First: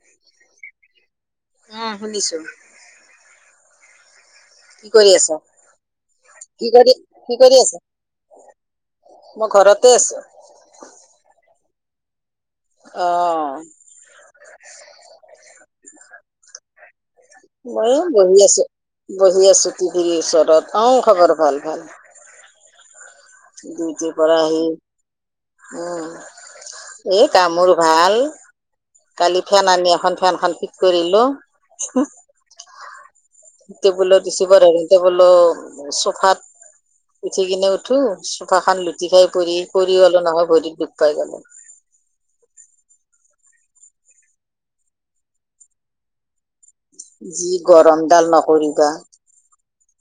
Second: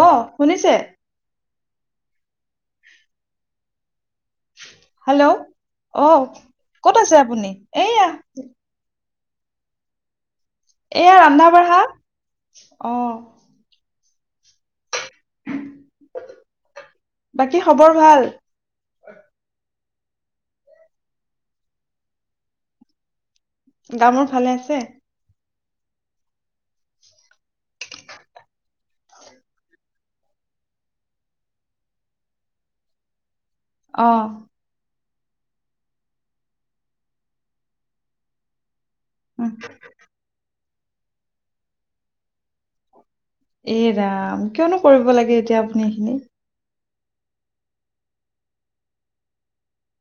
অ' শুনিছে। অ' শুনিছো। কি কৰি হেল্ল' আছা?, অহ কি কৰি ক'ত আছে কি আপুনি কৰি আছা? এইয়া মই ঘৰতে আছোঁ। এয়া ৰান্ধা-বাঢ়া। অহ। বাকী খবৰ মইও ভাল বহি আছোঁ। বহি আছোঁ, টিভিৰ ওচৰত, অ' খবৰ ভাল, ভাল। গা দুউটিৰ মূৰ পৰা ভালে আহি আছে উম এ কামোৰ ভাল। কালি ফেন আনি এখন ফেনখন ফিট কৰিলোঁ। টেবুলত। অহ [unintelligible] [unintelligible] বোলো, চোফাত উঠি কিনে উঠো, চোফা খান লুটি খাই পৰি পৰি গ'লো নহয় ভৰিত দুখ পাই গ'লো। এ ৰাম কিয়নো কৰিব লাগে, এতিয়া আপুনি এইখিনি। যি গৰম ডাল নকৰিবা,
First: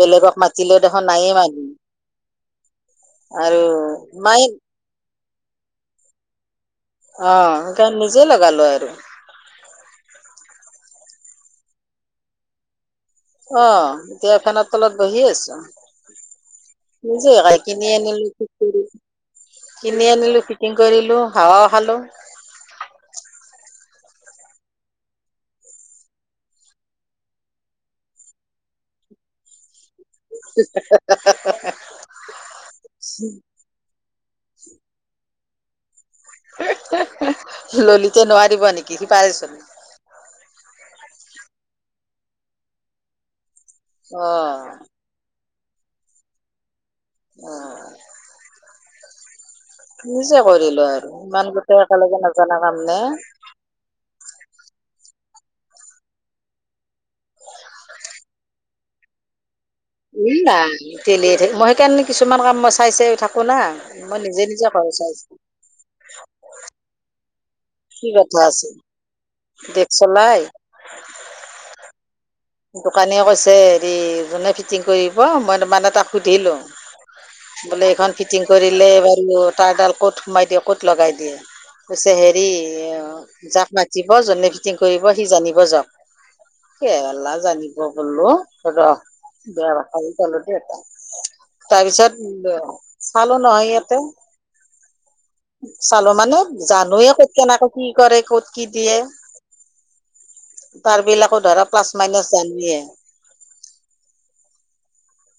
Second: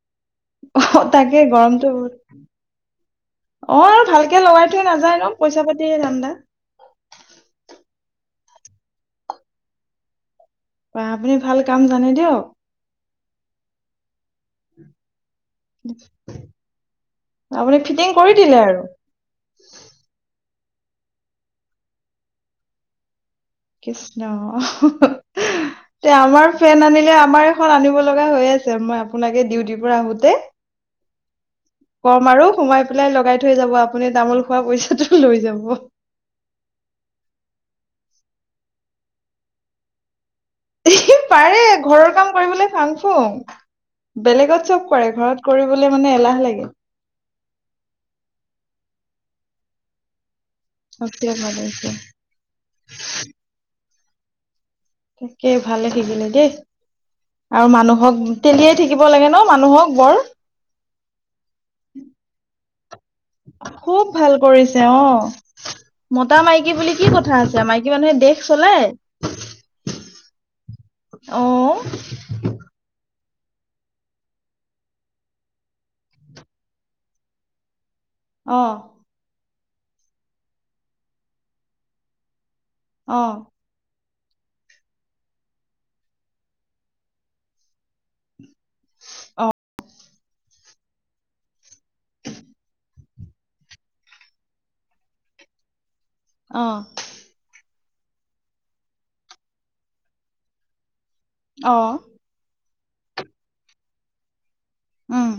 বেলেগক মা অহ তাকে গৰমটো বহুত, অ' আৰু মায়ে ভালকে লগাই নাযায় নহ পইচা পাতিৰে ধান্দা। অ' সেইকাৰণে নিজে লগালো আৰু। বাহ আপুনি ভাল কাম জানে দিয়ক। অ' এতিয়া ফেনৰ তলত বহি আছোঁ। নিজে, [unintelligible] আপুনি কিনি ফিটিং কৰি আনিলোঁ ফিট দিলে আৰু কৰিলোঁ। কিনি আনিলোঁ, ফিটিং কৰিলোঁ, হাৱাও খালোঁ। কৃষ্ণ। তে আমাৰ ফেন আনিলে, আমাৰ এখন আনিব লগা হৈ আছে, মই আপোনাকে ডিউটিৰ পৰা আহো [unintelligible] কম আৰু সোমাই পেলাই লগাই থৈ যাব, আপুনি তামোল খোৱা পইচাটো লৈ যাব। ললিতে নোৱাৰিব নেকি? সি পাৰে চোন। এ সি পাৰে ঘৰৰ কাম কৰিবলৈ ফাং ফুং, অ বেলেগত চব কৰে ঘৰত, কৰিবলে মানে এলাহ লাগে। অ' নিজে কৰিলো আৰু সঁচাই ইমান মানে গোটেই একেলগে নজানা কাম নে। তাকে, ভালে থাকিলে দেই। আৰু মানুহক তেলিয়াই থাকিব লাগে ন, মানুহক বৰ। ই নাই, তেলিয়ে থাক, মই সেইকাৰণে কিছুমান কাম মই চাই চাই, থাকো না, মই নিজে, নিজে কৰো চব। মতা-মাইকী বুলি কি কথা আছে, মাইকী মানুহে দেশ চলাই। দেশ চলাই। অ', দোকানীয়ে কৈছে হেৰি, যোনে ফিটিং কৰিব মই মানে তাক সুধিলো। বোলে এইখন ফিটিং অ কৰিলে, বাৰু মোৰ তাৰ ডাল ক'ত সোমাই দিয়ে, ক'ত লগাই দিয়ে, কৈছে হেৰি, অ' যাক মাতিব, যোনে ফিটিং কৰিব, সি জানিব যাওক, সেইয়াই লাল‌, জানিব গ'লো ৰহ, অ সেয়া আহি পালো দে এতিয়া। তাৰ পিছত চালোঁ নহয়, ইয়াতে। চালো মানে অ জানুৱে কত কেনেকৈ, কি কৰে, ক'ত কি দিয়ে, তাৰ বিলাকো ধৰা অ প্লাছ মাইনাছ, [unintelligible] উম।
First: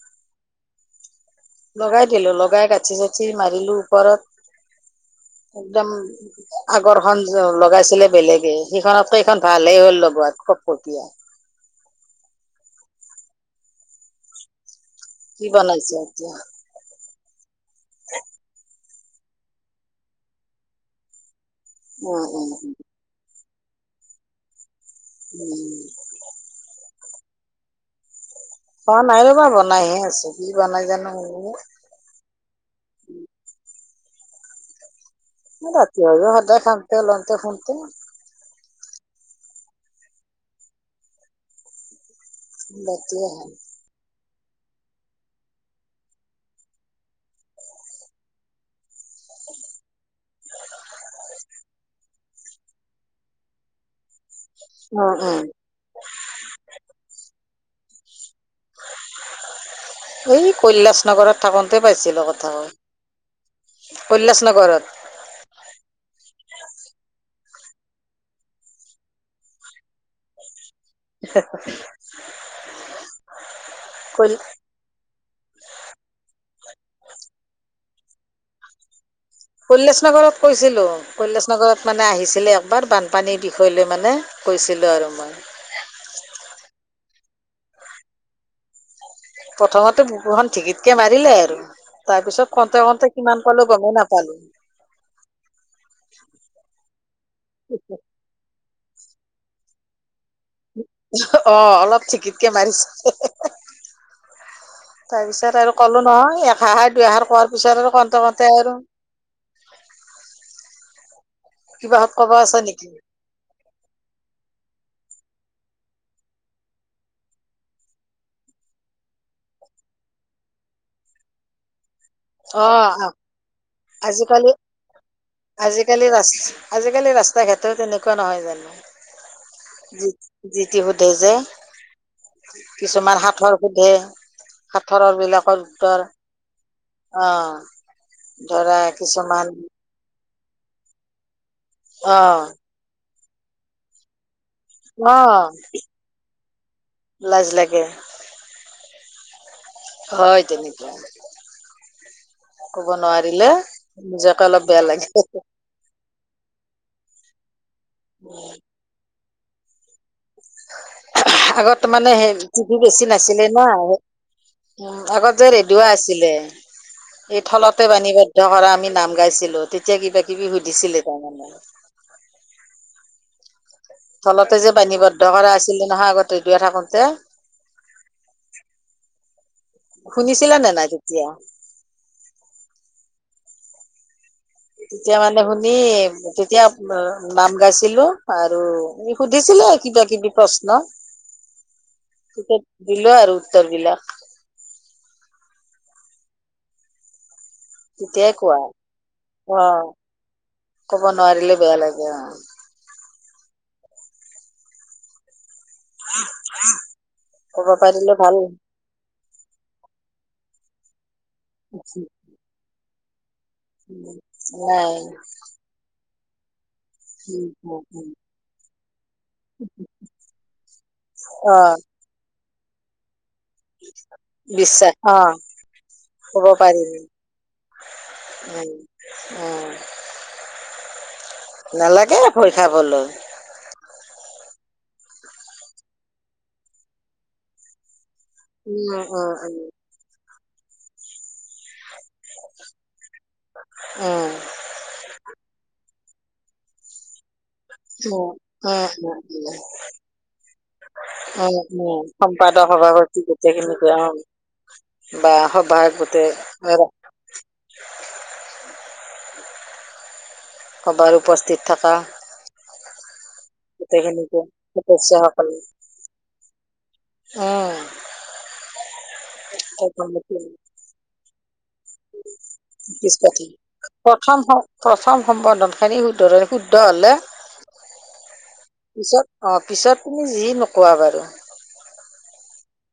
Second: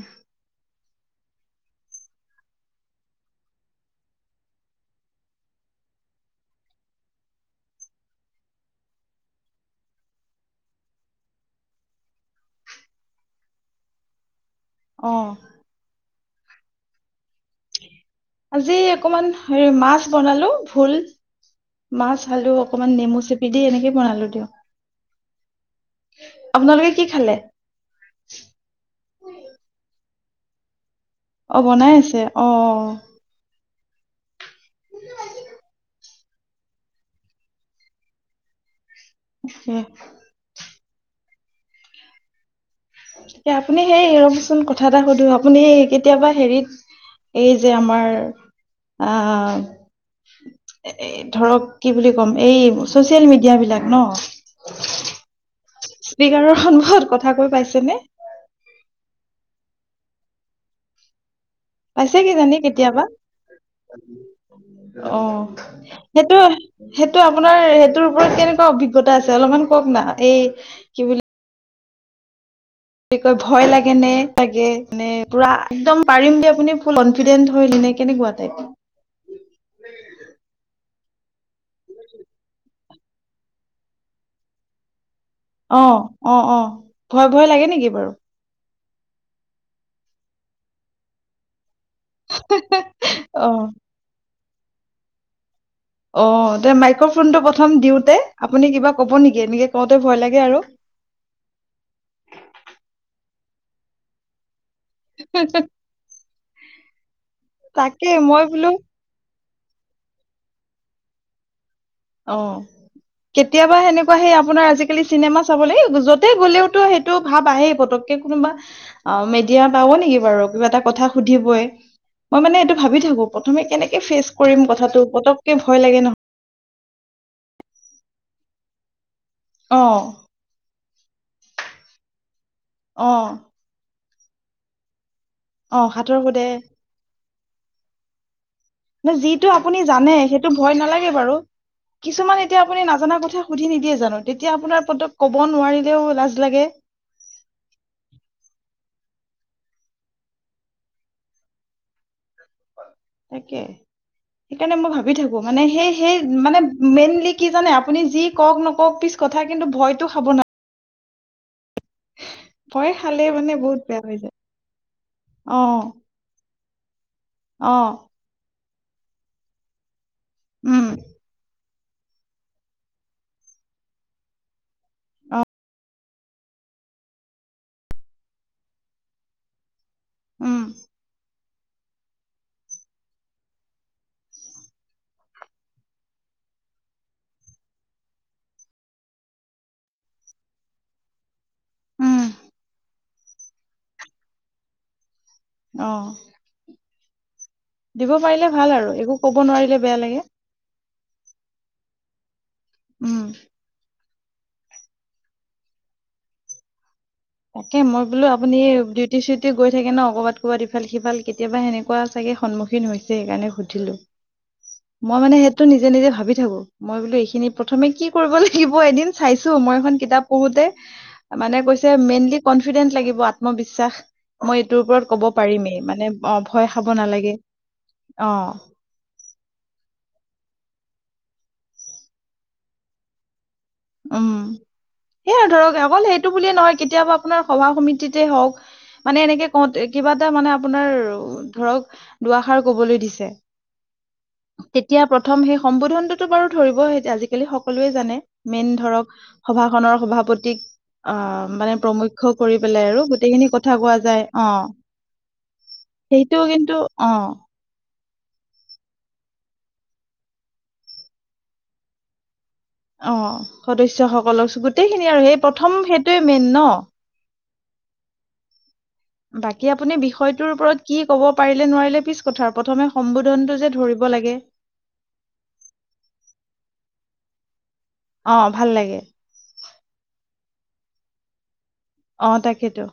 লগাই দিলো, লগাই গাঁঠি-চাঠি মাৰিলো ওপৰত, একদম। আগৰ খন লগাইছিলে বেলেগে, সিখনতকে এইখন ভালে হ'ল লগোৱাত, কতকটীয়া। অ' কি বনাইছো এতিয়া? আজি অকমান হেৰি, মাছ বনালো ভুল। মাছ, উম উম আলু অকমান নেমু চেপি দি, এনেকে বনালো দিয়ক। উম। আপোনালোকে কি খালে? হোৱা নাই ৰ'বা বনাইহে আছোঁ, কি বনাই জানো সি, অ বনাই আছে অ অ, ৰাতি হয় অ সদাই খাওতে লওঁতে শোওঁতে, হু উ ইয়াত আপুনি সেই ৰ'বচোন কথা এটা সুধো, আপুনি কেতিয়াবা হেৰিত এই যে আমাৰ আ আ এএ ধৰক কি বুলি ক'ম, এই চচিয়েল মিডিয়াাবলাক ন? অ', অ'। স্পীকাৰৰ সন্মুখত কথা কৈ পাইছে নে? এই কৈলাশ নগৰত থাকোন তে পাইছে পাইছিলো কথাা কিজানি কৈ, কেতিয়াবা কৈলাশ নগৰত। অ সেইটোয়ে। সেইটো আপোনাৰ সেইটোৰ ওপৰত কেনেকুৱা অভিজ্ঞতা আছে অলপমান কওক না এই কি বুলি- ফেটাচ কি কৈ ভয় লাগে নে কৈ টাগে। মানে পুৰা একদম পাৰিম দে আপুনি ফুল কনফিডেন্ট হয়ল নে কেনেকুৱা টাইপ কৈলাসনগৰত কৈছিলো কৈশালচনগৰত মানে আহিছিলে একবাৰ বান। পানীৰ বিষয় লৈ মানে কৈছিলোঁ আৰু মই। অঁ অঁ অঁ ভয় ভয় লাগে নেকি বাৰু। প্ৰথমতে বুকুখন ঢেঁকিতকে মাৰিলে আৰু। তাৰ পিছত খতে খটে কিমান অ পালো গমেই নাপালো। অঁ এ মাইক্ৰফোন টো প্ৰথম দিওঁতে আপুনি কিবা কব নেকি এনেকে কওঁতে ভয় লাগে আৰু। অঁ অলপ চিকিতকে মাৰিছে। তাৰ পিছত আৰু ক'লো নহয় এ খাৰ দুই এখাৰ কোৱাৰ পিছত আৰু তাকে কতে মই কতে বোলো আৰু। কিবা হত কব অ আছে নেকি? কেতিয়াবা সেনেকুৱা সেই আপোনাৰ আজিকালি চিনেমা চাব লাগ য'তে গ'লেওতো সেইটো ভাৱ আহেই পতকে। কোনোবা অ মেডিয়া পাব নেকি বাৰু কিবা এটা কথা সুধিবই। মই মানে অ এইটো ভাবি থাকো প্ৰথমে কেনেকে ফিচ কৰিম কথাটো পতককে ভয় লাগে ন। আচ আজিকালি ৰাস্তা ঘাটেই তেনেকুৱা নহয় জানো। অ যিটি সোধে যে অ কিছুমান হাঠৰ- সুধে সাঁথৰৰ বিলাক- অঁ সাঠৰ সুধে। অঁ ধৰা। কিছুমান যিটো আপুনি জানে সেইটো ভয় নালাগে বাৰু অ কিছুমান এতিয়া। আপুনি নাজানা কথা সুধি নিদিয়ে জানো তেতিয়া আপোনাৰ পতক অ ক'ব নোৱাৰিলেও লাজ লাগে। লাজ লাগে। হয়ঁ তেনেকৈ কব নোৱাৰিলে তাকে নিজকে অলপ সেইকাৰণে বেয়া মই লাগে ভাবি হে থাকো হে। মানে সেই সেই মানে মেইনলি কি জানে আপুনি যি কওক নকওক পি কথা কিন্তু ভয়তো খাব নয় আগত। ত মানে সেই টিভি ভয় বেছি খালে নাছিলে মানে ন বহুত উ বেয়া হৈ যায় আগত যে অ ৰেডিঅ' আছিলে। এই অ থলতে বাণীবদ্ধ কৰা আমি নাম গাইছিলো তেতিয়া কিবা কিবি উম সুধিছিলে তাৰমানে। তলতে যে বাণীবদ্ধ কৰা আছিলে নহয় আগত ৰেডিঅ' থাকোতে। [unintelligible] শুনিছিলা উম নে নাই তেতিয়া। তেতিয়া মানে শুনি- তেতিয়া নাম গাইছিলো আৰু সুধিছিলে কিবা কিবি প্ৰশ্ন [inaudible] দিলো আৰু উত্তৰ বিলাক। অঁ! দিব তেতিয়াই পাৰিলে কোৱা ভাল আৰু একো ক'ব অ নোৱাৰিলে বেয়া লাগে। ক'ব নোৱাৰিলে বেয়া লাগে অঁ। উমঁ। [inaudible] কব তাকে মই পাৰিলে বোলো ভাল আপুনি দিত- চুটি চুটি গৈ থাকে ন ক'ৰবাত কৰবাত ইফাল সিফাল কেতিয়াবা সেনেুৱা চাগে সন্মখিন হৈছে সেইকাৰে সুধি উঠিলো নাই মই মানে সেইটো নিজে নিজে ভাবি থাকো মই বোলো উম, এইখিনি উম, প্ৰথমে কি উম। কৰিব লাগিব এদিন চাইছো মই এখন কিতাপ পঢ়োতে অ মানে কৈছে মেইনলি কনফিডেন্ট লাগিব আত ত্মবিশ্বাস মই এইটোৰ বিশ্বাস ওপৰত অ ক'ব পাৰিমেই মানে অ কব ভয় পাৰিম খাব নালাগে অ উম উম নালাগে ভয় খাবলৈ উম সেইয়া ধৰক অকল সেইটো বুলিয়ে নহয় কেতিয়াবা আপোনাৰ সভা সমিতিতে হওক, উম, মানে উম, এনেকে উম। কওঁত কিবা এটা মানে আপোনাৰ ধৰক দুআষাৰ কবলৈ দিছে। উম তেতিয়া প্ৰথম সেই সম্বোধনটোতো বাৰু ধৰিব আজিকালি সকলোৱে জানে। মেইন উম, ধৰক উম, উম, সভাখনৰ সভাপতিক অ উম, মানে উম, উম, প্ৰমুখ্য কৰি সম্পাদক পেলাই আৰু সভাপতি গোটেইখিনি কথা গোটেইখিনিকে কোৱা যায় অ, বা সভায়ে গোটে হয় বা অঁ সভাৰ উপস্থিত থাকা অ সদস্যসকলক গোটেইখিনি আৰু সেই সদস্যসকলে প্ৰথম সেইটোৱে মেইন ন উম বাকী আপুনি বিষয়টোৰ ওপৰত কি কব পাৰিলে নোৱাৰিলে, পিছ কথা প্ৰথমে পিছ পাতি সম্বোধনটো যে ধৰিব লাগে। প্ৰথম প্ৰথম সম্বৰ্ধন খিনি শুধৰই শুদ্ধ হ'লে অঁ ভাল লাগে পিছত অ পিছত তুমি যি নোকোৱা বাৰু অ তাকেইতো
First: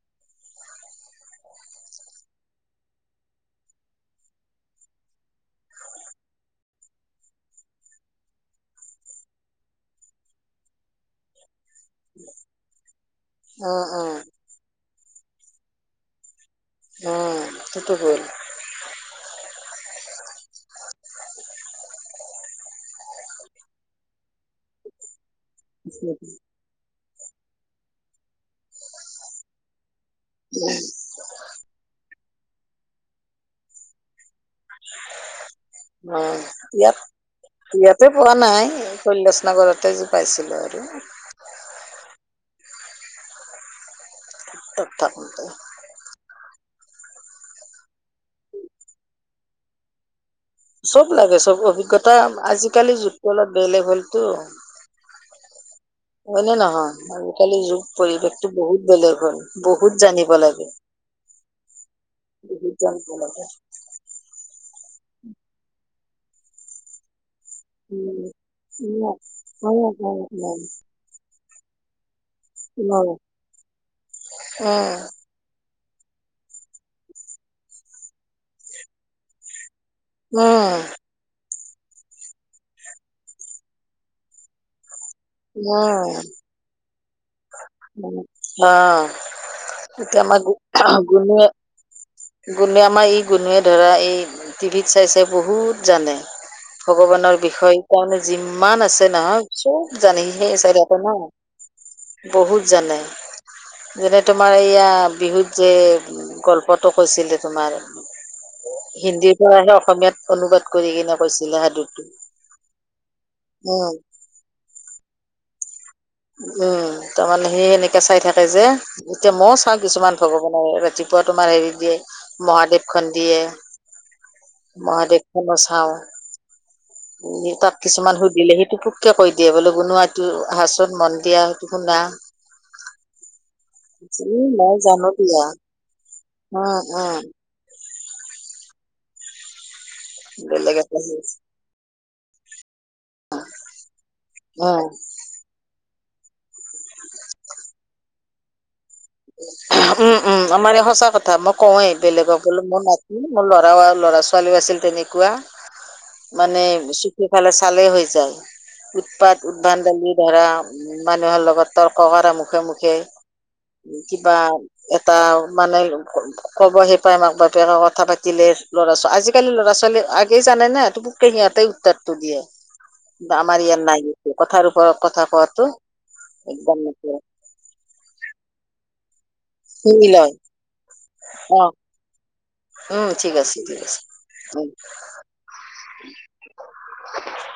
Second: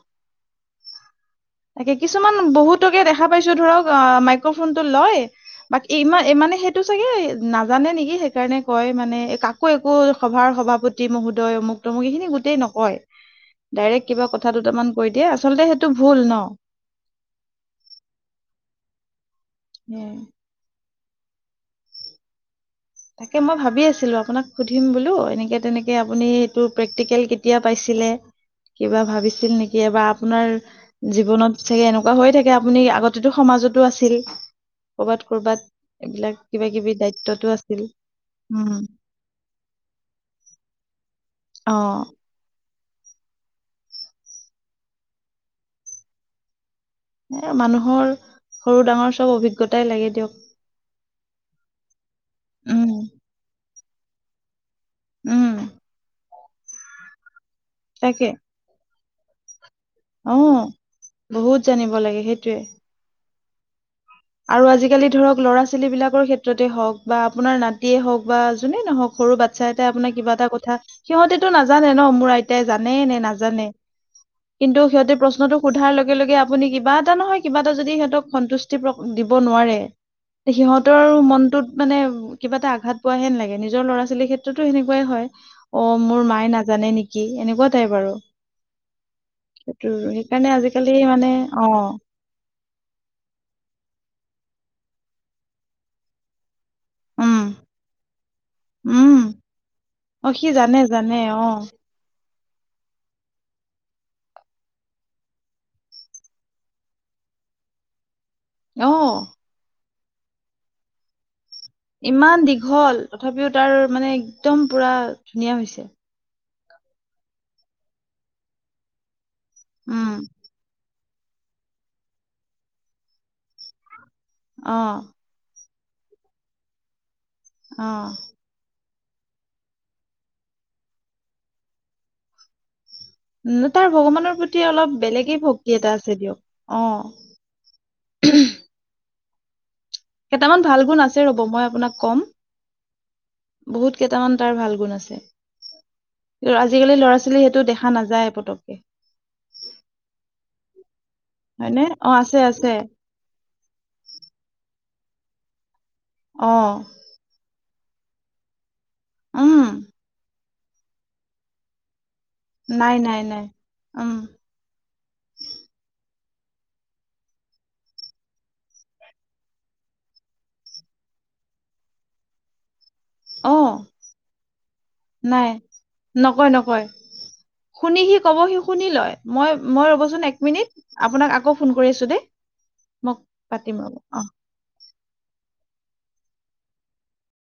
তাকে কিছুমান বহুতকে দেখা পাইছো ধৰক আ মাইক্ৰফোন টো লয় বাক ইমান মানে সেইটো চাগে নাজানে নেকি সেইকাৰণে কয় মানে কাক একো একো সভাৰ সভাপতি মহোদয় মোক ত মো এখিনি গোটেই নকয় উম, ডাইৰেক্ট উম, কিবা কথা দুটামান কৈ দিয়ে আচলতে সেইটো ভুল ন! [unintelligible] উম সেটো ভূল [unintelligible] উম তাকে মই ভাবি আছিলো আপোনাক সুধিম বোলো এনেকে তেনেকে আপুনি তো প্ৰেক্টিকেল কেতিয়া পাইছিলে কিবা ভাবিছিল নিকি এবাৰ আপোনাৰ জীৱনত চাগে এনেকুৱা হৈয়ে থাকে আপুনি আগতেতো সমাজতো আছিল। কবাত কৰ'বাত এইবিলাক অ', কিবা কিবি ইয়াত দায়িত্বতো আছে ইয়াতে পোৱা নাই কৈলাসনগৰতে যি পাইছিলো আৰু অঁ তাত থাকোতে এ মানুহৰ সৰু ডাঙৰ চব অভিজ্ঞতাই লাগে দিয়ক। চব লাগে চব অভিজ্ঞতা উম আজিকালি যুগটো অলপ বেলেগ হলতো, উম হয় নে নহয় আজিকালি যোগ তাকে পৰিৱেশটো বহুত বেলেগ হ'ল বহুত জানি অ বহুত জানিব লাগে সেইটোয়ে বহুত জানিব লাগে আৰু আজিকালি ধৰক ল'ৰা ছোৱালী বিলাকৰ ক্ষেত্ৰতে হওক বা আপোনাৰ নাতিয়ে হওক বা যোনে নহওক সৰু বাচ্ছা এটাই আপোনাক কিবা এটা কথা সিহঁতেতো নাজানে ন মোৰ আইতাই জানে নে নাজানে কিন্তু সিহঁতে প্ৰশ্নটো সোধাৰ লগে লগে আপুনি কিবা এটা নহয় কিবা এটা যদি সিহঁতক সন্তুষ্টি দিব নোৱাৰে সিহঁতৰ মনটোত মানে কিবা এটা আঘাত পোৱাহে নালাগে নিজৰ ল'ৰা-ছোৱালীৰ ক্ষেত্ৰতো সেনেকুৱাই হয়। অ মোৰ মায়ে নাজানে নে কি এনেকুৱা টাইপ আৰু উম অ সেইটো এতিয়া আমাৰ সেইকাৰণে আজিকালি মানে অ গুণোৱে আমাৰ এই গুণোৱে ধৰা এই টিভিত চাই চাই বহুত জানে ভগৱানৰ উম বিষয়ে তাৰমানে যিমান আছে উম নহয় চব জানে অ সি সেই জানে চাইদে আছে জানে ন অ বহুত জানে যেনে তোমাৰ এয়া বিহুত যে গল্প টো কৈছিলে তোমাৰ অ হিন্দীৰ ল'ৰাটোৱে অসমীয়াত অনুবাদ কৰি কিনে কৈছিলে সাধু ইমান দীঘল তথাপিও তাৰ মানে একদম পুৰা ধুনীয়া হৈছে উম তাৰমানানে সি সেনেকা চাই থাকে যে এতিয়া ময় চাওঁ উম কিছুমান ভগৱানে ৰাতি পোৱা তোমাৰ হেৰি দিয়ে মহাদেৱ খন দিয়ে অ মহাদেৱ মই চাওঁ উম দেউতাক অ কিছুমান সুধিলেহে সেটোটো কিয় কৈ দিয়ে বোলো বুনোৱা এইটো আহাচত, মন দিয়া, সেইটো শুনা তাৰ ভগৱানৰ প্ৰতি মই অলপ জানো বেলেগে দিয়া ভক্তি এটা আছে দিয়ক উম অ উম কেইটামান বেলেগ ভাল এটা গুণ আছে হেৰি। ৰ'ব মই আপোনাক ক'ম বহুত কেটামান তাৰ ভাল উম, গুণ আছে আজিকালি ল'ৰা-ছোৱালী সেইটো দেখা নাযায় পতককে উম উম আমাৰ এই সঁচা কথা মই হয়নে কওঁৱেই অ বেলেগক আছে বোলো আছে মন নাই উ মোৰ লৰা ল'ৰা-ছোৱালীও আছিল তেনেকুৱা অ মানে বে সিফালে চালে হৈ যায় উৎপাত, উম উদ্ভান্ডালি ধৰা উম মানুহৰ লগত তৰ্ক কৰা মু নাই নাই নাই উম কিবা এটাও মানে ক'বহে পাই মাক-বাপেক কথা পাতিলে ল'ৰা ছ আজিকালি ল'ৰা-ছোৱালী আগেই জানে নে পোটোককে সিহঁতে টেতটো দিয়ে [inaudible] আমাৰ ইয়াত নাই সেইটো কথাৰ ওপৰত কথা নাই কোৱাটো একদম নিদিয়ে শুনিহি কবহি শুনি লয় মই মই শুনি ৰ'বচোন লয় এক মিনিট আপোনাক আকৌ অ'। ফোন কৰি আছো দেই উম মোক ঠিক আছে ঠিক পাতিম আছে আৰু অ [unintelligible]